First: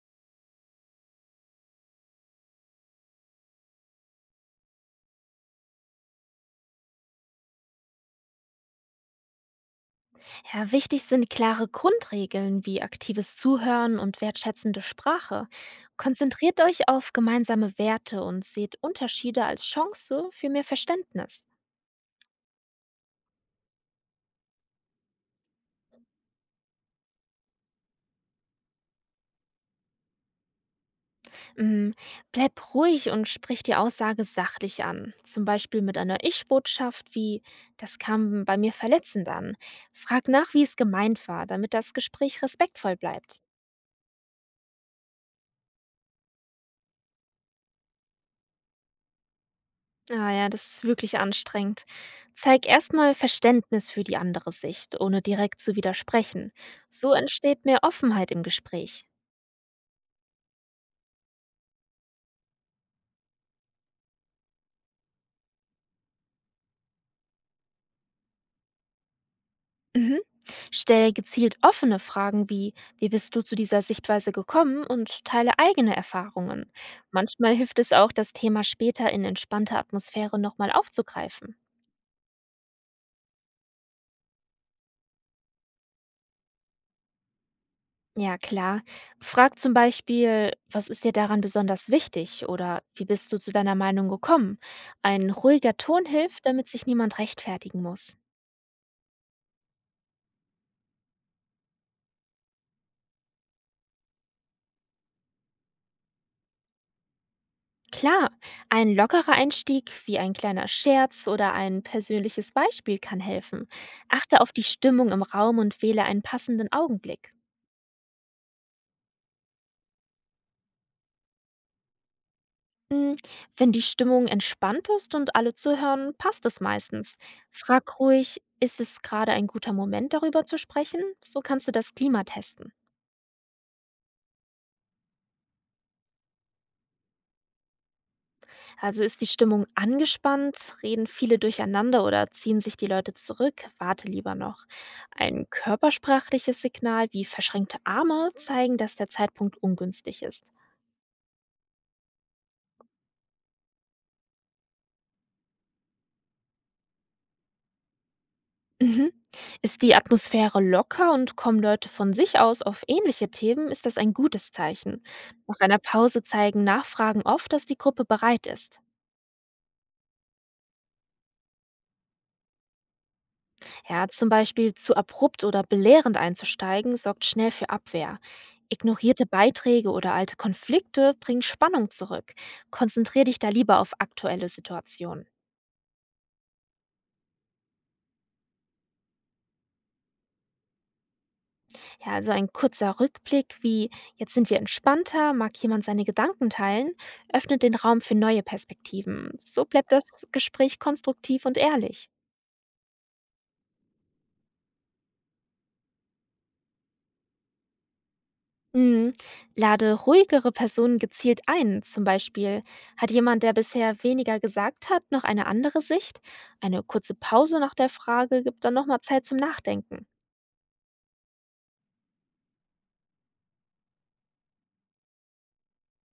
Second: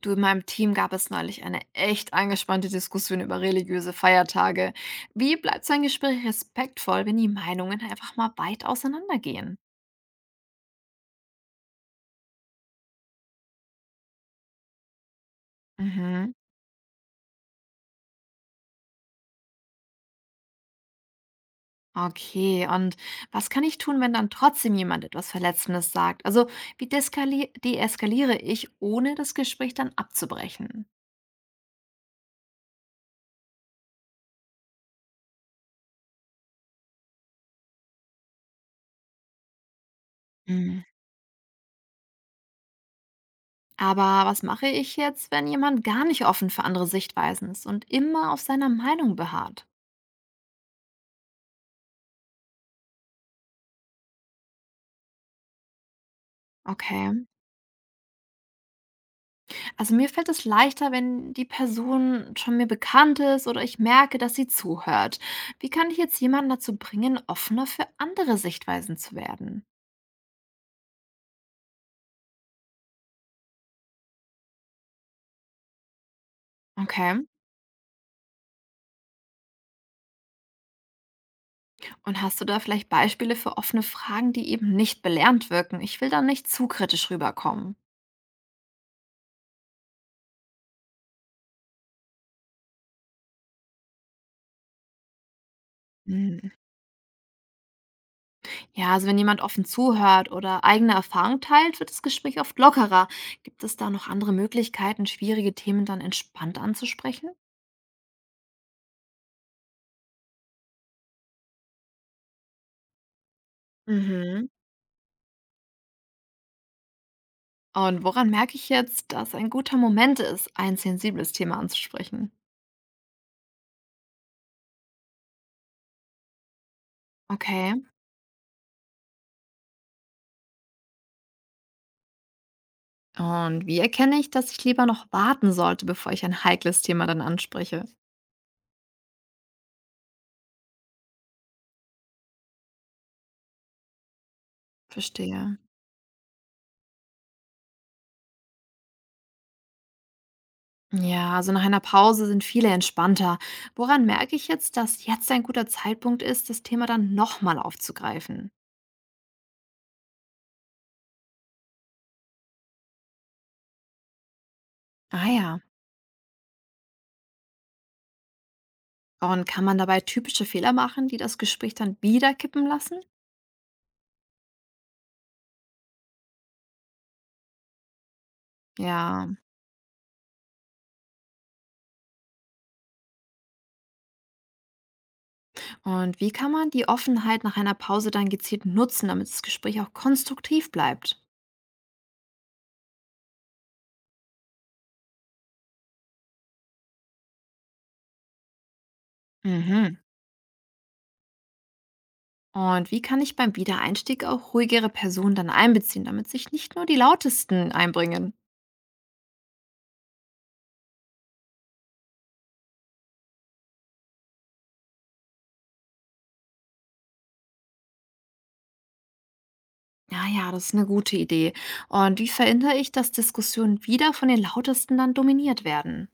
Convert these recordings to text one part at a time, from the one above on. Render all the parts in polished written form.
Du, in meinem Team gab es neulich eine echt angespannte Diskussion über religiöse Feiertage. Wie bleibt so ein Gespräch respektvoll, wenn die Meinungen einfach mal weit auseinandergehen? Ja, wichtig sind klare Grundregeln wie aktives Zuhören und wertschätzende Sprache. Mhm. Konzentriert euch auf gemeinsame Werte und seht Unterschiede als Chance für mehr Verständnis. Okay, und was kann ich tun, wenn dann trotzdem jemand etwas Verletzendes sagt? Also, wie deeskaliere ich, ohne das Gespräch dann abzubrechen? Mm, Bleibt ruhig und spricht die Aussage sachlich an, zum Beispiel mit einer Ich-Botschaft wie das kam bei mir verletzend an. Frag nach, wie es Mhm. gemeint war, damit das Gespräch respektvoll bleibt. Aber was mache ich jetzt, wenn jemand gar nicht offen für andere Sichtweisen ist und immer auf seiner Meinung beharrt? Ah ja, das ist wirklich anstrengend. Zeig erstmal Verständnis für die andere Sicht, ohne direkt zu widersprechen. So Okay. entsteht mehr Offenheit im Gespräch. Also, mir fällt es leichter, wenn die Person schon mir bekannt ist oder ich merke, dass sie zuhört. Wie kann ich jetzt jemanden dazu bringen, offener für andere Sichtweisen zu werden? Mhm. Stell gezielt offene Fragen wie, wie bist du zu dieser Sichtweise gekommen, und teile eigene Erfahrungen. Okay. Manchmal hilft es auch, das Thema später in entspannter Atmosphäre nochmal aufzugreifen. Und hast du da vielleicht Beispiele für offene Fragen, die eben nicht belernt wirken? Ich will da nicht zu kritisch rüberkommen. Ja, klar. Frag zum Beispiel, was ist dir daran besonders wichtig oder wie bist du zu deiner Meinung gekommen? Ein ruhiger Ton hilft, Hm. damit sich niemand rechtfertigen muss. Ja, also wenn jemand offen zuhört oder eigene Erfahrung teilt, wird das Gespräch oft lockerer. Gibt es da noch andere Möglichkeiten, schwierige Themen dann entspannt anzusprechen? Klar, ein lockerer Einstieg wie ein kleiner Scherz oder ein persönliches Beispiel kann helfen. Achte Mhm. auf die Stimmung im Raum und wähle einen passenden Augenblick. Und woran merke ich jetzt, dass ein guter Moment ist, ein sensibles Thema anzusprechen? Mm, Wenn die Stimmung entspannt ist und alle zuhören, passt es meistens. Okay. Frag ruhig, ist es gerade ein guter Moment, darüber zu sprechen? So kannst du das Klima testen. Und wie erkenne ich, dass ich lieber noch warten sollte, bevor ich ein heikles Thema dann anspreche? Also ist die Stimmung angespannt, reden viele durcheinander oder ziehen sich die Leute zurück, warte lieber noch. Ein Verstehe. körpersprachliches Signal wie verschränkte Arme zeigen, dass der Zeitpunkt ungünstig ist. Ja, also nach einer Pause sind viele entspannter. Woran merke ich jetzt, dass jetzt ein guter Zeitpunkt ist, das Thema dann nochmal aufzugreifen? Mhm. Ist die Atmosphäre locker und kommen Leute von sich aus auf ähnliche Themen, ist das ein gutes Zeichen. Ah Nach ja. einer Pause zeigen Nachfragen oft, dass die Gruppe bereit ist. Und kann man dabei typische Fehler machen, die das Gespräch dann wieder kippen lassen? Ja, zum Beispiel zu abrupt oder belehrend einzusteigen, sorgt schnell für Abwehr. Ja. Ignorierte Beiträge oder alte Konflikte bringen Spannung zurück. Konzentrier dich da lieber auf aktuelle Situationen. Und wie kann man die Offenheit nach einer Pause dann gezielt nutzen, damit das Gespräch auch konstruktiv bleibt? Ja, also ein kurzer Rückblick wie jetzt sind wir entspannter, mag jemand seine Gedanken teilen, öffnet den Raum für neue Perspektiven. So bleibt Mhm. das Gespräch konstruktiv und ehrlich. Und wie kann ich beim Wiedereinstieg auch ruhigere Personen dann einbeziehen, damit sich nicht nur die Lautesten einbringen? Mhm. Lade ruhigere Personen gezielt ein. Zum Beispiel hat jemand, der bisher weniger gesagt hat, noch eine andere Sicht. Eine kurze Pause nach der Frage gibt dann nochmal Zeit zum Nachdenken. Ja, ja, das ist eine gute Idee. Und wie verhindere ich, dass Diskussionen wieder von den Lautesten dann dominiert werden?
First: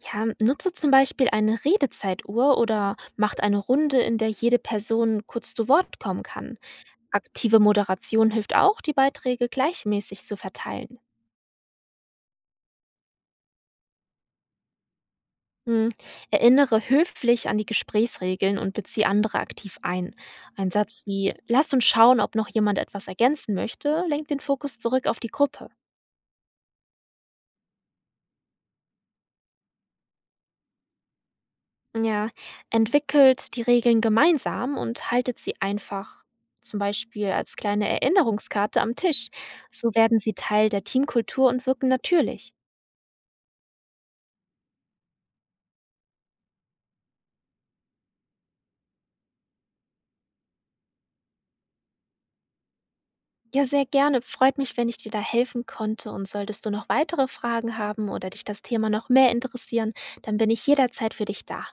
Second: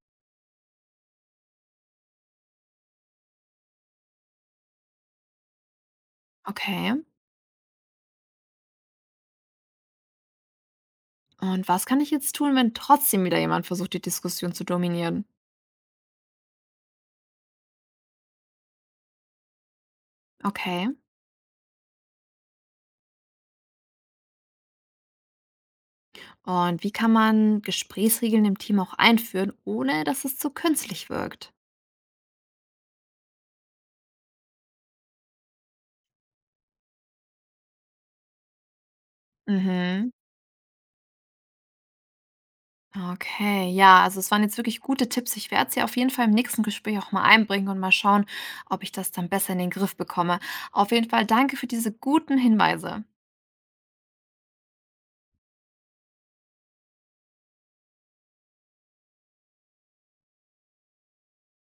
Ja, nutze zum Beispiel eine Redezeituhr oder macht eine Runde, in der jede Person kurz zu Wort kommen kann. Okay. Aktive Moderation hilft auch, die Beiträge gleichmäßig zu verteilen. Und was kann ich jetzt tun, wenn trotzdem wieder jemand versucht, die Diskussion zu dominieren? Hm, erinnere höflich an die Gesprächsregeln und beziehe andere aktiv ein. Ein Okay. Satz wie „Lass uns schauen, ob noch jemand etwas ergänzen möchte“, lenkt den Fokus zurück auf die Gruppe. Und wie kann man Gesprächsregeln im Team auch einführen, ohne dass es zu künstlich wirkt? Ja, entwickelt die Regeln gemeinsam und haltet sie einfach, zum Beispiel als kleine Erinnerungskarte am Tisch. So Mhm. werden sie Teil der Teamkultur und wirken natürlich. Okay, ja, also es waren jetzt wirklich gute Tipps. Ich werde sie auf jeden Fall im nächsten Gespräch auch mal einbringen und mal schauen, ob ich das dann besser in den Griff bekomme. Auf jeden Fall danke für diese guten Hinweise. Ja, sehr gerne. Freut mich, wenn ich dir da helfen konnte. Und solltest du noch weitere Fragen haben oder dich das Thema noch mehr interessieren, dann bin ich jederzeit für dich da.